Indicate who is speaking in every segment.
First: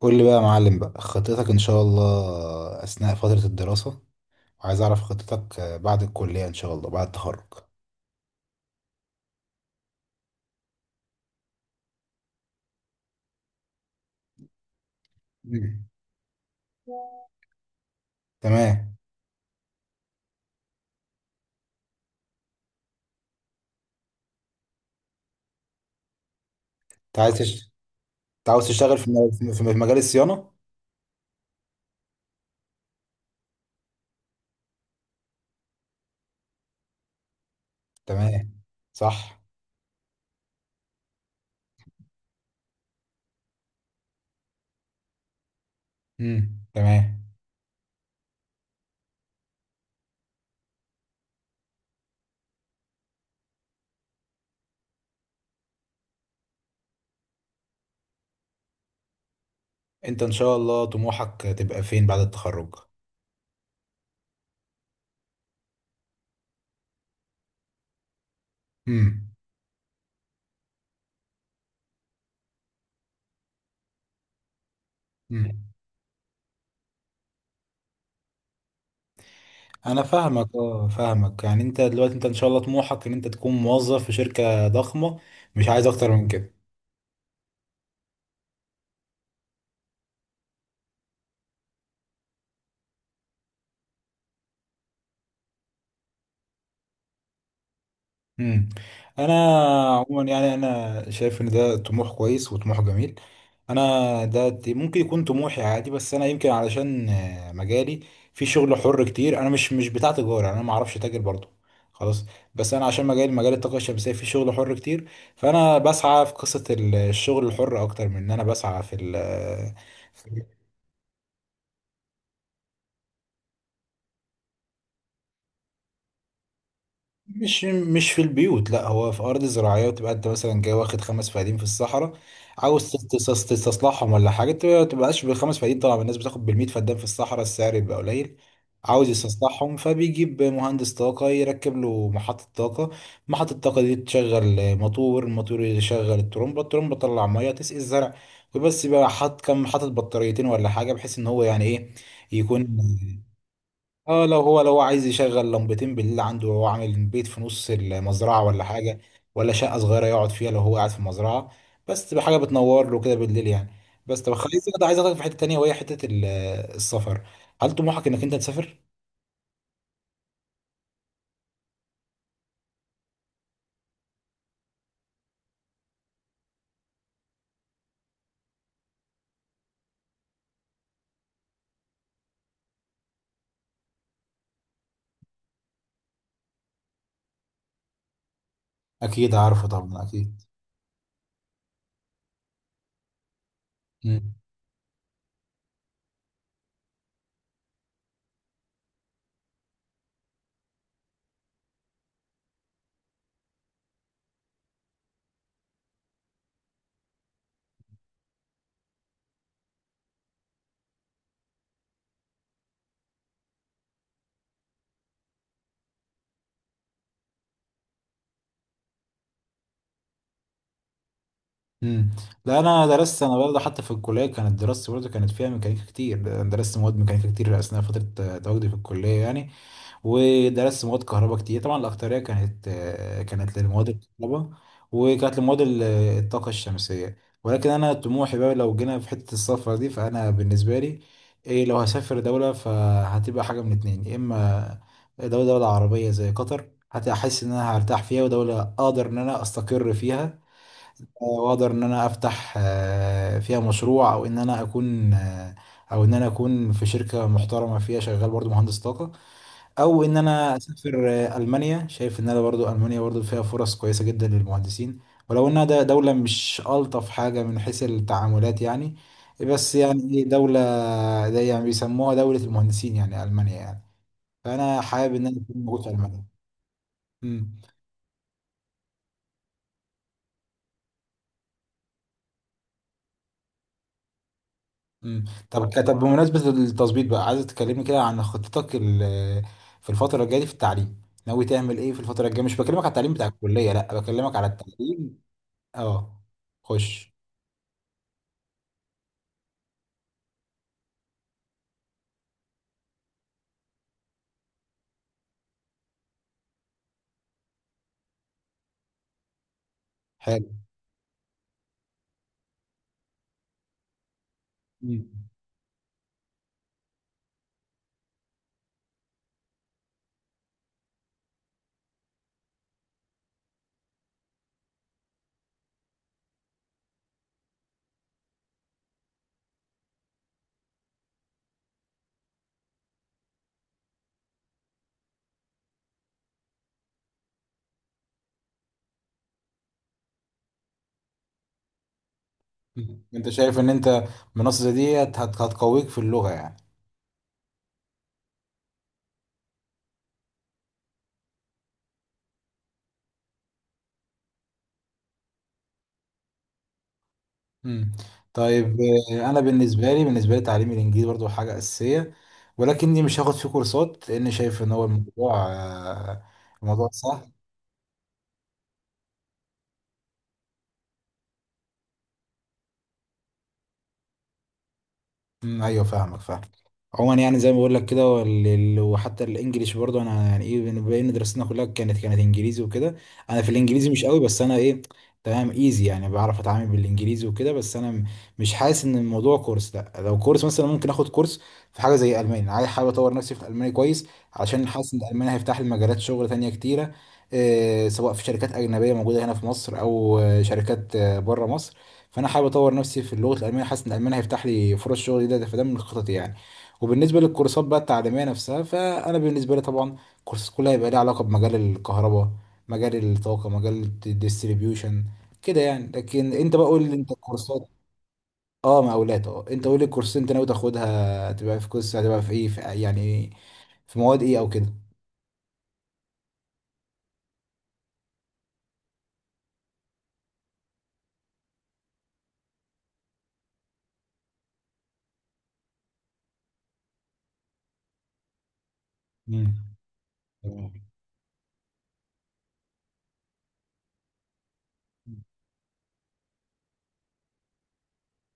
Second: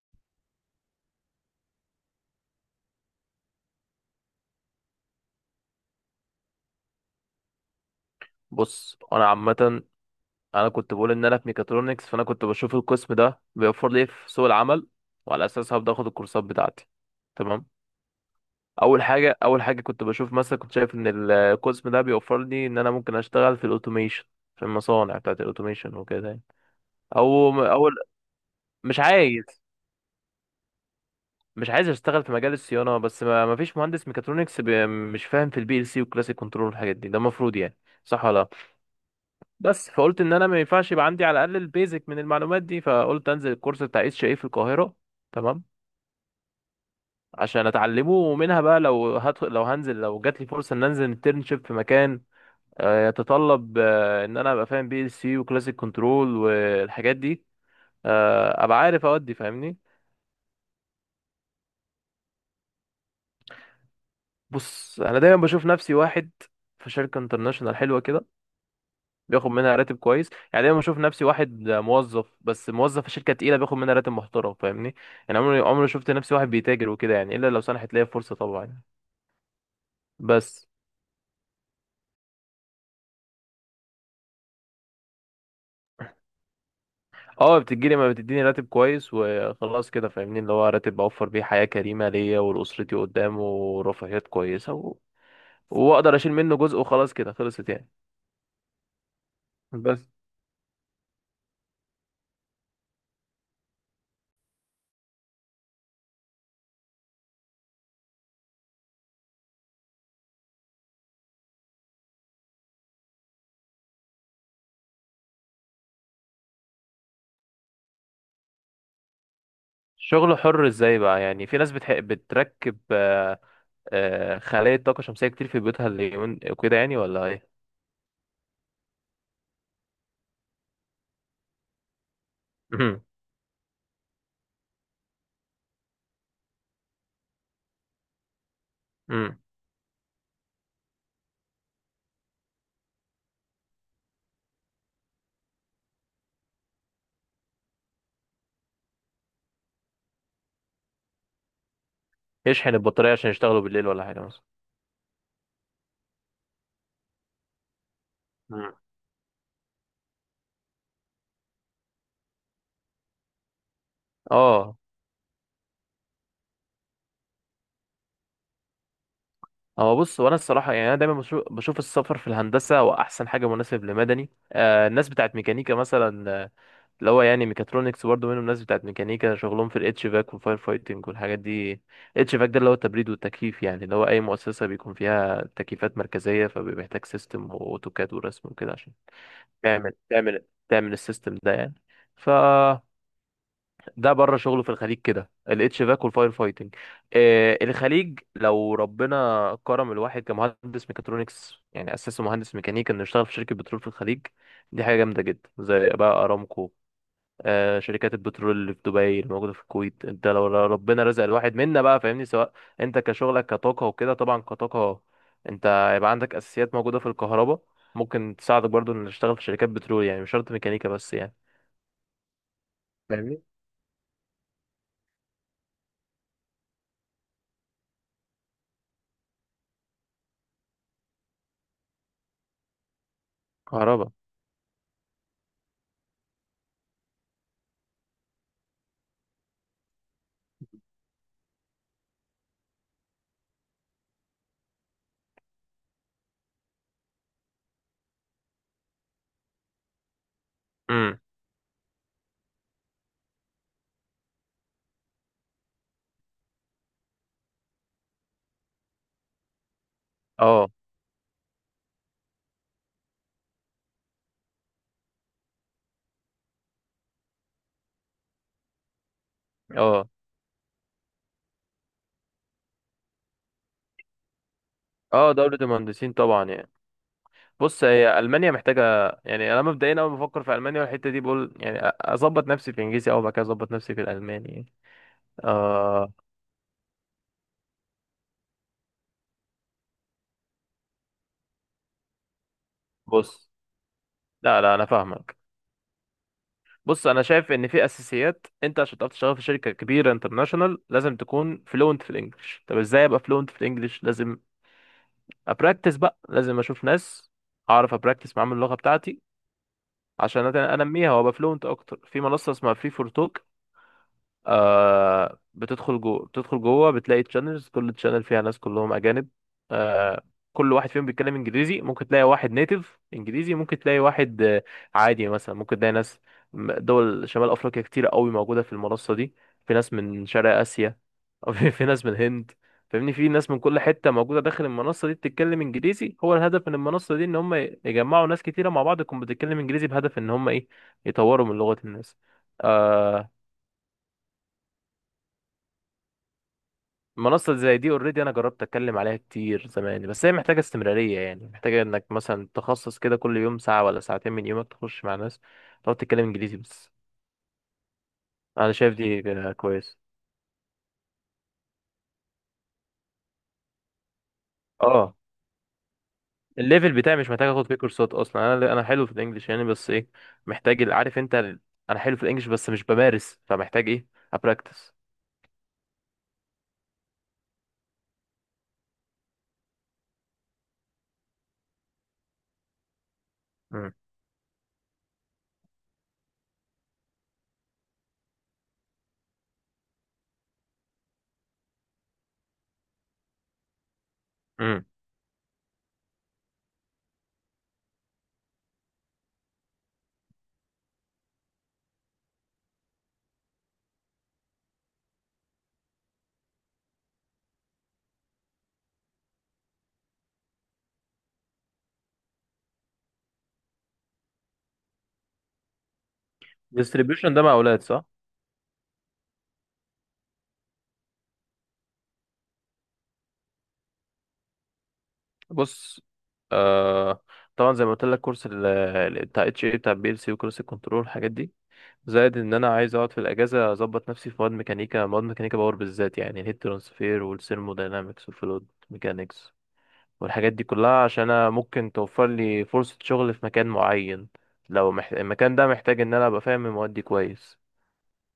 Speaker 1: قول لي بقى يا معلم بقى خطتك ان شاء الله اثناء فترة الدراسة، وعايز اعرف خطتك بعد الكلية ان شاء الله بعد التخرج.
Speaker 2: بص انا عامه. انا كنت بقول ان انا في ميكاترونكس، فانا كنت بشوف القسم ده بيوفر لي إيه في سوق العمل، وعلى اساسها
Speaker 1: مم.
Speaker 2: هبدا اخد الكورسات بتاعتي. تمام.
Speaker 1: تمام.
Speaker 2: اول حاجه كنت بشوف، مثلا كنت شايف ان القسم ده بيوفر لي ان انا ممكن اشتغل في الاوتوميشن، في المصانع بتاعت الاوتوميشن وكده يعني.
Speaker 1: انت عايز
Speaker 2: او
Speaker 1: تشت...
Speaker 2: او
Speaker 1: انت عاوز تشتغل
Speaker 2: مش
Speaker 1: في م-
Speaker 2: عايز
Speaker 1: في في مجال الصيانة؟
Speaker 2: مش عايز اشتغل في مجال الصيانه، بس ما فيش مهندس ميكاترونكس مش فاهم في البي ال سي والكلاسيك كنترول والحاجات دي، ده المفروض يعني، صح ولا لأ؟
Speaker 1: تمام. صح.
Speaker 2: بس فقلت ان انا ما ينفعش يبقى عندي على الاقل البيزك من المعلومات دي، فقلت انزل الكورس بتاع اتش اي في القاهره. تمام،
Speaker 1: تمام.
Speaker 2: عشان اتعلمه، ومنها بقى لو هدخل، لو هنزل، لو جات لي فرصه ان انزل انترنشيب في مكان يتطلب ان انا ابقى فاهم بي ال سي وكلاسيك كنترول والحاجات دي، ابقى عارف. اودي فاهمني.
Speaker 1: انت ان شاء الله طموحك تبقى فين بعد التخرج؟
Speaker 2: بص انا دايما بشوف نفسي واحد في شركه انترناشونال حلوه كده،
Speaker 1: امم.
Speaker 2: بياخد منها راتب كويس. يعني دايما بشوف نفسي واحد موظف، بس موظف في شركه تقيله بياخد منها راتب محترم، فاهمني؟ يعني
Speaker 1: امم.
Speaker 2: عمري ما شفت نفسي واحد بيتاجر وكده يعني، الا لو سنحت ليا فرصه طبعا.
Speaker 1: انا فاهمك،
Speaker 2: بس.
Speaker 1: اه فاهمك، يعني انت دلوقتي انت ان شاء الله طموحك ان انت تكون موظف في شركة ضخمة؟ مش عايز اكتر من كده؟
Speaker 2: اه، بتجيلي ما بتديني راتب كويس وخلاص كده، فاهمني، اللي هو راتب اوفر بيه حياه كريمه ليا ولاسرتي قدام، ورفاهيات كويسه، و واقدر اشيل منه جزء، وخلاص كده خلصت يعني.
Speaker 1: مم. انا
Speaker 2: بس.
Speaker 1: عموما يعني انا شايف ان ده طموح كويس وطموح جميل. ممكن يكون طموحي عادي، بس انا يمكن علشان مجالي في شغل حر كتير، انا مش بتاع تجاره، انا ما اعرفش تاجر برضو، خلاص. بس انا عشان مجالي مجال الطاقه الشمسيه في شغل حر كتير، فانا بسعى في قصه الشغل الحر اكتر من ان انا بسعى في
Speaker 2: شغل
Speaker 1: ال-
Speaker 2: حر ازاي بقى يعني؟ في ناس بتحق بتركب خلايا طاقه شمسيه كتير في بيوتها اليومين وكده يعني، ولا ايه؟
Speaker 1: مش في البيوت، لا هو في ارض زراعيه، تبقى انت مثلا جاي واخد 5 فدان في الصحراء، عاوز تستصلحهم ولا حاجه، تبقاش بالخمس فدان، طبعا الناس بتاخد بالمية فدان في الصحراء السعر بيبقى قليل. عاوز يستصلحهم، فبيجيب مهندس طاقه يركب له محطه طاقه، محطه الطاقه دي تشغل موتور، الموتور يشغل الترمبه، الترمبه تطلع ميه تسقي الزرع. وبس بقى حاطط بطاريتين ولا حاجه، بحيث ان هو يعني ايه يكون.
Speaker 2: يشحن البطارية
Speaker 1: مم.
Speaker 2: عشان يشتغلوا بالليل ولا حاجة
Speaker 1: اه، لو
Speaker 2: مثلا.
Speaker 1: هو لو هو عايز يشغل لمبتين بالليل عنده، وهو عامل بيت في نص المزرعة ولا
Speaker 2: مم.
Speaker 1: حاجة، ولا شقة صغيرة يقعد فيها لو هو قاعد في المزرعة، بس تبقى حاجة بتنور له كده بالليل يعني. بس طب خليك
Speaker 2: اه.
Speaker 1: كده، عايز اخدك في حتة تانية وهي حتة السفر. هل طموحك انك انت تسافر؟
Speaker 2: هو بص، وانا الصراحه يعني انا دايما بشوف السفر في الهندسه، واحسن حاجه مناسب لمدني. الناس بتاعت ميكانيكا مثلا، اللي هو يعني ميكاترونكس برضه منهم، الناس بتاعت ميكانيكا شغلهم في الاتش فاك والفاير فايتنج والحاجات دي. اتش فاك ده اللي هو التبريد والتكييف، يعني اللي هو اي مؤسسه بيكون فيها تكييفات مركزيه فبيبقى محتاج سيستم واوتوكاد ورسم وكده، عشان
Speaker 1: اكيد عارفه
Speaker 2: تعمل
Speaker 1: طبعا، اكيد.
Speaker 2: تعمل تعمل السيستم ده يعني. ف ده
Speaker 1: امم.
Speaker 2: بره شغله في الخليج كده، الاتش فاك والفاير فايتنج. الخليج، لو ربنا كرم الواحد كمهندس ميكاترونكس، يعني اساسه مهندس ميكانيكا، انه يشتغل في شركه بترول في الخليج، دي حاجه جامده جدا، زي بقى ارامكو. شركات البترول اللي في دبي، اللي موجوده في الكويت. انت لو ربنا رزق الواحد منا بقى، فاهمني، سواء انت كشغلك كطاقه وكده، طبعا كطاقه انت يبقى عندك اساسيات موجوده في الكهرباء، ممكن تساعدك برضو انك تشتغل في شركات بترول، يعني مش شرط ميكانيكا بس يعني،
Speaker 1: امم. لا، انا درست، انا
Speaker 2: فاهمني.
Speaker 1: برضه حتى في الكليه كانت دراستي برضه كانت فيها ميكانيكا كتير، درست مواد ميكانيكا كتير اثناء فتره تواجدي في الكليه يعني. ودرست مواد كهرباء كتير، طبعا الأكترية كانت، كانت لمواد
Speaker 2: كهرباء.
Speaker 1: الكهرباء، وكانت لمواد الطاقة الشمسية. ولكن أنا طموحي بقى، لو جينا في حتة السفر دي فأنا بالنسبة لي إيه، لو هسافر دولة فهتبقى حاجة من اتنين، يا إما دولة عربية زي قطر هتحس إن أنا هرتاح فيها ودولة أقدر إن أنا أستقر فيها،
Speaker 2: امم.
Speaker 1: وأقدر إن أنا أفتح فيها مشروع، أو إن أنا أكون في شركة محترمة فيها شغال برضو مهندس طاقة، او ان انا
Speaker 2: اه،
Speaker 1: اسافر المانيا. شايف ان انا برضو المانيا برضو فيها فرص كويسه جدا للمهندسين، ولو انها ده دوله مش الطف حاجه من حيث التعاملات يعني، بس
Speaker 2: اه،
Speaker 1: يعني إيه دوله زي، يعني بيسموها دوله المهندسين يعني، المانيا يعني، فانا حابب ان
Speaker 2: اه،
Speaker 1: انا
Speaker 2: دولة
Speaker 1: اكون موجود في
Speaker 2: المهندسين
Speaker 1: المانيا.
Speaker 2: طبعا يعني.
Speaker 1: امم.
Speaker 2: بص، هي ألمانيا محتاجة، يعني أنا مبدئيا أول ما بفكر في ألمانيا والحتة دي بقول يعني أظبط نفسي في الإنجليزي أول، ما كده أظبط نفسي في الألماني يعني.
Speaker 1: طب
Speaker 2: آه.
Speaker 1: بمناسبه التظبيط بقى، عايز تكلمني كده عن خطتك في الفتره الجايه دي في التعليم؟ ناوي تعمل ايه في الفتره الجايه؟ مش بكلمك على التعليم بتاع
Speaker 2: بص،
Speaker 1: الكليه، لا بكلمك على
Speaker 2: لا، لا، أنا
Speaker 1: التعليم.
Speaker 2: فاهمك.
Speaker 1: اه،
Speaker 2: بص،
Speaker 1: خش.
Speaker 2: أنا شايف إن في أساسيات، أنت عشان تعرف تشتغل في شركة كبيرة انترناشونال لازم تكون فلوينت في الإنجليش. طب إزاي أبقى فلوينت في الإنجليش؟ لازم أبراكتس بقى، لازم أشوف ناس أعرف أبراكتس معاهم اللغة بتاعتي عشان أنميها وأبقى فلوينت أكتر. في منصة اسمها فري فور توك،
Speaker 1: حلو.
Speaker 2: بتدخل جوه بتلاقي تشانلز، كل تشانل فيها ناس كلهم اجانب. آه كل واحد فيهم بيتكلم انجليزي، ممكن تلاقي واحد نيتيف انجليزي، ممكن تلاقي واحد عادي، يعني مثلا ممكن تلاقي ناس دول شمال افريقيا كتير قوي موجوده في المنصه دي، في ناس من شرق اسيا، أو في ناس من الهند. فاهمني، في ناس من كل حته موجوده داخل المنصه دي بتتكلم انجليزي. هو الهدف من المنصه دي ان هم يجمعوا ناس كتيره مع بعض تكون بتتكلم انجليزي، بهدف ان هم ايه، يطوروا من لغه الناس
Speaker 1: مم. انت
Speaker 2: آه،
Speaker 1: شايف ان انت منصة زي ديت هتقويك في اللغة يعني؟
Speaker 2: منصة زي دي اوريدي انا جربت اتكلم عليها كتير زمان، بس هي محتاجة استمرارية، يعني محتاجة انك مثلا تخصص كده كل يوم ساعة ولا ساعتين من يومك تخش مع ناس تقعد تتكلم انجليزي بس.
Speaker 1: مم.
Speaker 2: انا
Speaker 1: طيب.
Speaker 2: شايف دي
Speaker 1: انا
Speaker 2: كده
Speaker 1: بالنسبة
Speaker 2: كويس.
Speaker 1: لي، تعليم الانجليزي برضو حاجة اساسية، ولكني مش هاخد فيه كورسات لان شايف ان هو
Speaker 2: اه.
Speaker 1: الموضوع، الموضوع
Speaker 2: الليفل بتاعي مش
Speaker 1: سهل.
Speaker 2: محتاج اخد فيه كورسات اصلا، انا حلو في الانجليش يعني، بس ايه، محتاج عارف انت انا حلو في الانجليش بس مش بمارس، فمحتاج ايه، ابراكتس.
Speaker 1: مم، ايوه فاهمك فاهم. عموما يعني زي ما بقول لك كده، وال- ال- وحتى الانجليش برضه، انا يعني ايه بين دراستنا كلها كانت انجليزي وكده، انا في الانجليزي
Speaker 2: امم.
Speaker 1: مش قوي، بس انا ايه، تمام، ايزي يعني، بعرف اتعامل بالانجليزي وكده، بس انا مش حاسس ان الموضوع كورس. لا، لو كورس مثلا ممكن اخد كورس في حاجه زي الماني، انا عايز حابب اطور نفسي في الالماني كويس، عشان
Speaker 2: امم
Speaker 1: حاسس ان الالماني هيفتح لي مجالات شغل تانية كتيره، إيه سواء في شركات اجنبيه موجوده هنا في مصر او شركات بره مصر. فانا حابب اطور نفسي في اللغه الالمانيه، حاسس ان الالماني هيفتح لي فرص شغل جديده، فده من خططي يعني. وبالنسبه للكورسات بقى التعليميه نفسها، فانا بالنسبه لي طبعا الكورسات كلها هيبقى ليها علاقه بمجال الكهرباء، مجال الطاقه، مجال الديستريبيوشن كده يعني. لكن انت بقى قول لي انت
Speaker 2: ديستريبيوشن ده مع
Speaker 1: الكورسات،
Speaker 2: اولاد، صح؟
Speaker 1: اه مقاولات، اه انت قول لي الكورسات انت ناوي تاخدها تبقى في كورس، هتبقى في ايه في يعني، في مواد ايه او كده؟
Speaker 2: بص. آه طبعا زي ما قلت لك كورس بتاع اتش اي، بتاع بي ال سي، وكورس الكنترول، الحاجات دي، زائد ان انا عايز اقعد في الاجازه اظبط نفسي في مواد ميكانيكا، مواد ميكانيكا باور بالذات، يعني الهيت ترانسفير والثيرموداينامكس والفلويد ميكانيكس
Speaker 1: امم
Speaker 2: والحاجات دي
Speaker 1: تمام،
Speaker 2: كلها، عشان انا ممكن توفر لي فرصه شغل في مكان معين، لو المكان ده محتاج ان انا ابقى فاهم المواد دي كويس.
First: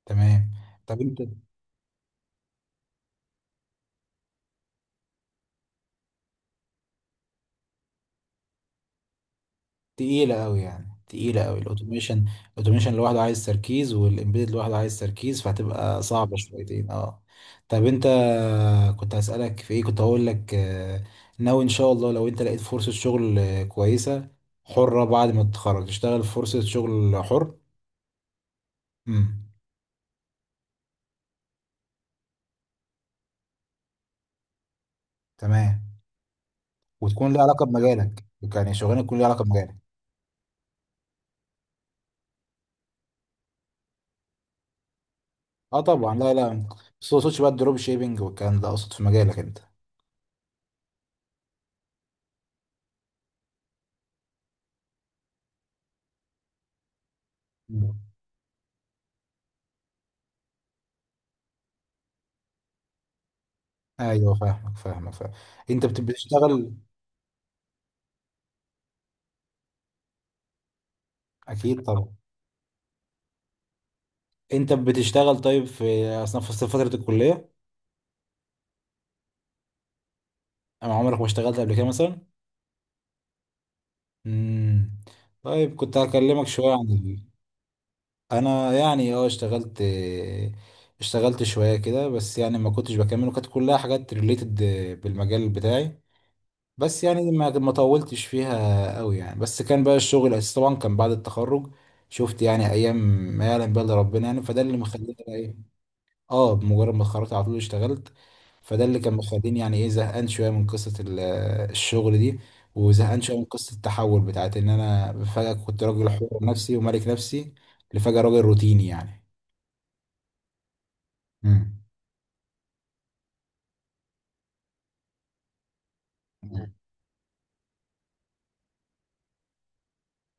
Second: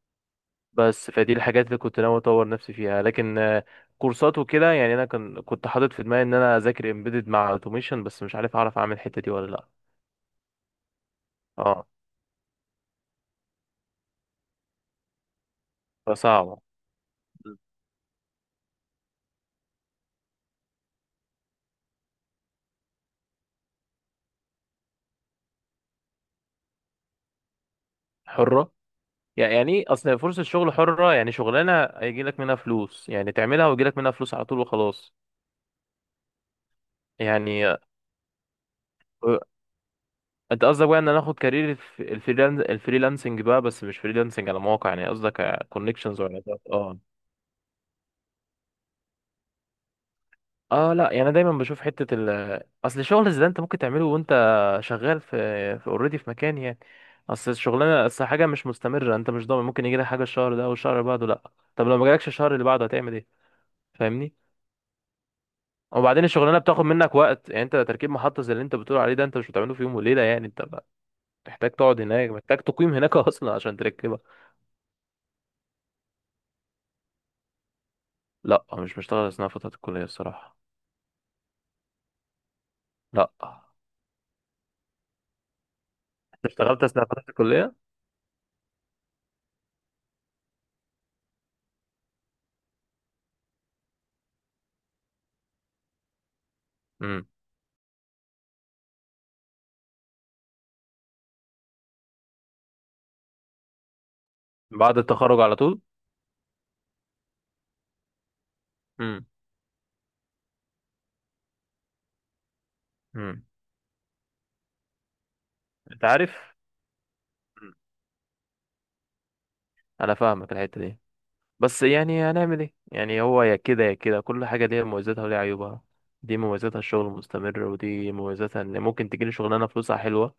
Speaker 1: تمام. طب
Speaker 2: بس
Speaker 1: انت،
Speaker 2: فدي الحاجات اللي كنت ناوي اطور نفسي فيها. لكن كورسات وكده يعني، انا كنت حاطط في دماغي ان انا اذاكر امبيدد مع اوتوميشن، بس مش عارف اعرف اعمل الحته دي ولا لا.
Speaker 1: تقيلة أوي يعني، تقيلة أوي
Speaker 2: اه،
Speaker 1: الأوتوميشن، الأوتوميشن لوحده عايز تركيز والإمبيدد لوحده عايز تركيز، فهتبقى صعبة
Speaker 2: فصعبه.
Speaker 1: شويتين أه. طب أنت، كنت هسألك في إيه، كنت هقول لك ناوي إن شاء الله لو أنت لقيت فرصة شغل كويسة، حرة، بعد ما تتخرج تشتغل في فرصة شغل حر؟
Speaker 2: حره،
Speaker 1: امم.
Speaker 2: يعني ايه، اصل فرصة الشغل حرة يعني شغلانة هيجي لك منها فلوس، يعني تعملها ويجي لك منها فلوس على طول وخلاص.
Speaker 1: تمام. وتكون ليها علاقة
Speaker 2: يعني
Speaker 1: بمجالك، يعني شغلانة تكون ليها علاقة بمجالك.
Speaker 2: انت قصدك بقى ان انا اخد كارير الفريلانسنج بقى، بس مش فريلانسنج على مواقع، يعني قصدك
Speaker 1: أه طبعا،
Speaker 2: كونكشنز
Speaker 1: لا
Speaker 2: وعلاقات.
Speaker 1: لا،
Speaker 2: اه.
Speaker 1: بس ما اقصدش بقى الدروب شيبينج والكلام ده، أقصد في مجالك أنت.
Speaker 2: اه، لا، يعني أنا دايما بشوف حتة ال اصل الشغل زي ده انت ممكن تعمله وانت شغال في اوريدي في مكان يعني. اصل
Speaker 1: مم.
Speaker 2: الشغلانة، اصل حاجة مش مستمرة، انت مش ضامن، ممكن يجي لك حاجة الشهر ده والشهر اللي بعده لا. طب لو ما جالكش الشهر اللي بعده هتعمل ايه؟
Speaker 1: ايوه
Speaker 2: فاهمني.
Speaker 1: فاهمك فاهمك فاهم. انت
Speaker 2: وبعدين الشغلانه
Speaker 1: بتشتغل؟
Speaker 2: بتاخد منك وقت، يعني انت تركيب محطه زي اللي انت بتقول عليه ده انت مش بتعمله في يوم وليله يعني، انت بقى محتاج
Speaker 1: اكيد
Speaker 2: تقعد
Speaker 1: طبعا.
Speaker 2: هناك، محتاج تقيم هناك اصلا عشان تركبها.
Speaker 1: انت بتشتغل طيب في اثناء فتره الكليه؟
Speaker 2: لا، مش بشتغل اثناء فتره الكليه الصراحه.
Speaker 1: انا عمرك ما اشتغلت قبل كده مثلا؟
Speaker 2: لا.
Speaker 1: امم. طيب كنت
Speaker 2: انت
Speaker 1: هكلمك شويه
Speaker 2: اشتغلت
Speaker 1: عن
Speaker 2: اثناء فتره الكليه.
Speaker 1: انا يعني اه، اشتغلت، اشتغلت شويه كده، بس يعني ما كنتش بكمل، وكانت كلها حاجات ريليتد بالمجال بتاعي، بس
Speaker 2: امم.
Speaker 1: يعني ما طولتش فيها قوي يعني، بس كان بقى الشغل الاساسي طبعا كان بعد التخرج. شفت يعني ايام ما يعلم بقى إلا ربنا يعني، فده اللي
Speaker 2: بعد
Speaker 1: مخليني بقى
Speaker 2: التخرج
Speaker 1: ايه.
Speaker 2: على طول.
Speaker 1: اه، بمجرد ما اتخرجت على طول اشتغلت، فده اللي كان
Speaker 2: امم.
Speaker 1: مخليني يعني ايه زهقان شويه من قصه الشغل دي، وزهقان شويه
Speaker 2: امم
Speaker 1: من قصه التحول بتاعت ان انا فجاه كنت
Speaker 2: انت
Speaker 1: راجل حر
Speaker 2: عارف.
Speaker 1: نفسي وملك نفسي
Speaker 2: مم.
Speaker 1: لفجاه راجل روتيني يعني.
Speaker 2: انا فاهمك الحته دي،
Speaker 1: مم.
Speaker 2: بس يعني هنعمل ايه يعني، هو يا كده يا كده، كل حاجه ليها مميزاتها وليها عيوبها. دي
Speaker 1: مم.
Speaker 2: مميزاتها الشغل المستمر، ودي مميزاتها ان ممكن تجيلي شغلانه فلوسها حلوه،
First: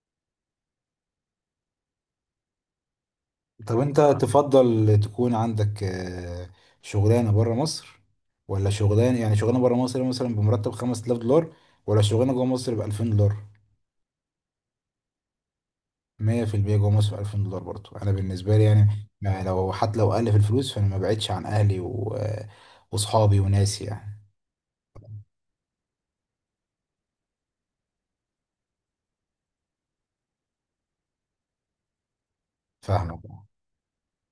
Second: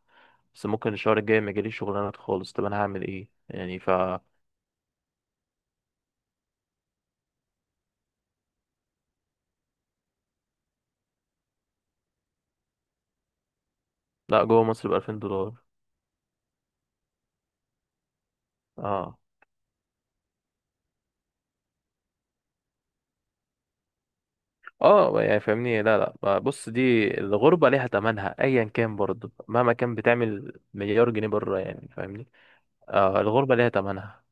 Speaker 2: بس ممكن الشهر الجاي ما يجيليش شغلانات خالص، طب انا هعمل ايه يعني؟
Speaker 1: طب انت تفضل تكون عندك شغلانه بره مصر، ولا شغلانه، يعني شغلانه بره مصر مثلا بمرتب 5000 دولار، ولا شغلانه جوه مصر ب 2000 دولار؟
Speaker 2: لا، جوه مصر ب 2000 دولار.
Speaker 1: 100% جوه مصر، 2000 دولار برضو، أنا بالنسبة لي يعني،
Speaker 2: اه.
Speaker 1: ما لو حتى لو أقل في الفلوس فأنا ما بعدش عن أهلي و... وصحابي وناسي يعني.
Speaker 2: اه، يعني فاهمني، لا، لا، بص، دي الغربة ليها تمنها ايا كان برضه، مهما كان بتعمل مليار جنيه بره يعني، فاهمني.
Speaker 1: فاهمك.
Speaker 2: الغربة ليها تمنها.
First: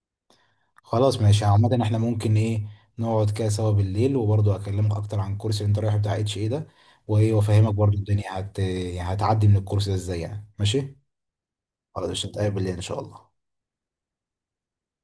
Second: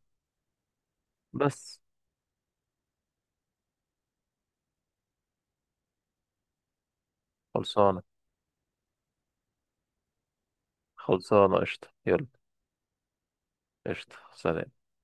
Speaker 1: خلاص ماشي، عامة
Speaker 2: بس.
Speaker 1: احنا ممكن إيه نقعد كده سوا بالليل، وبرضو أكلمك أكتر عن الكورس اللي أنت رايحه بتاع اتش إيه ده، وإيه وأفهمك برضو
Speaker 2: خلصانة،
Speaker 1: الدنيا يعني هتعدي من الكورس ده إزاي يعني، ماشي.
Speaker 2: خلصانة، قشطة،
Speaker 1: خلاص مش
Speaker 2: يلا.
Speaker 1: هنتقابل بالليل إن شاء الله.
Speaker 2: قشطة، سلام.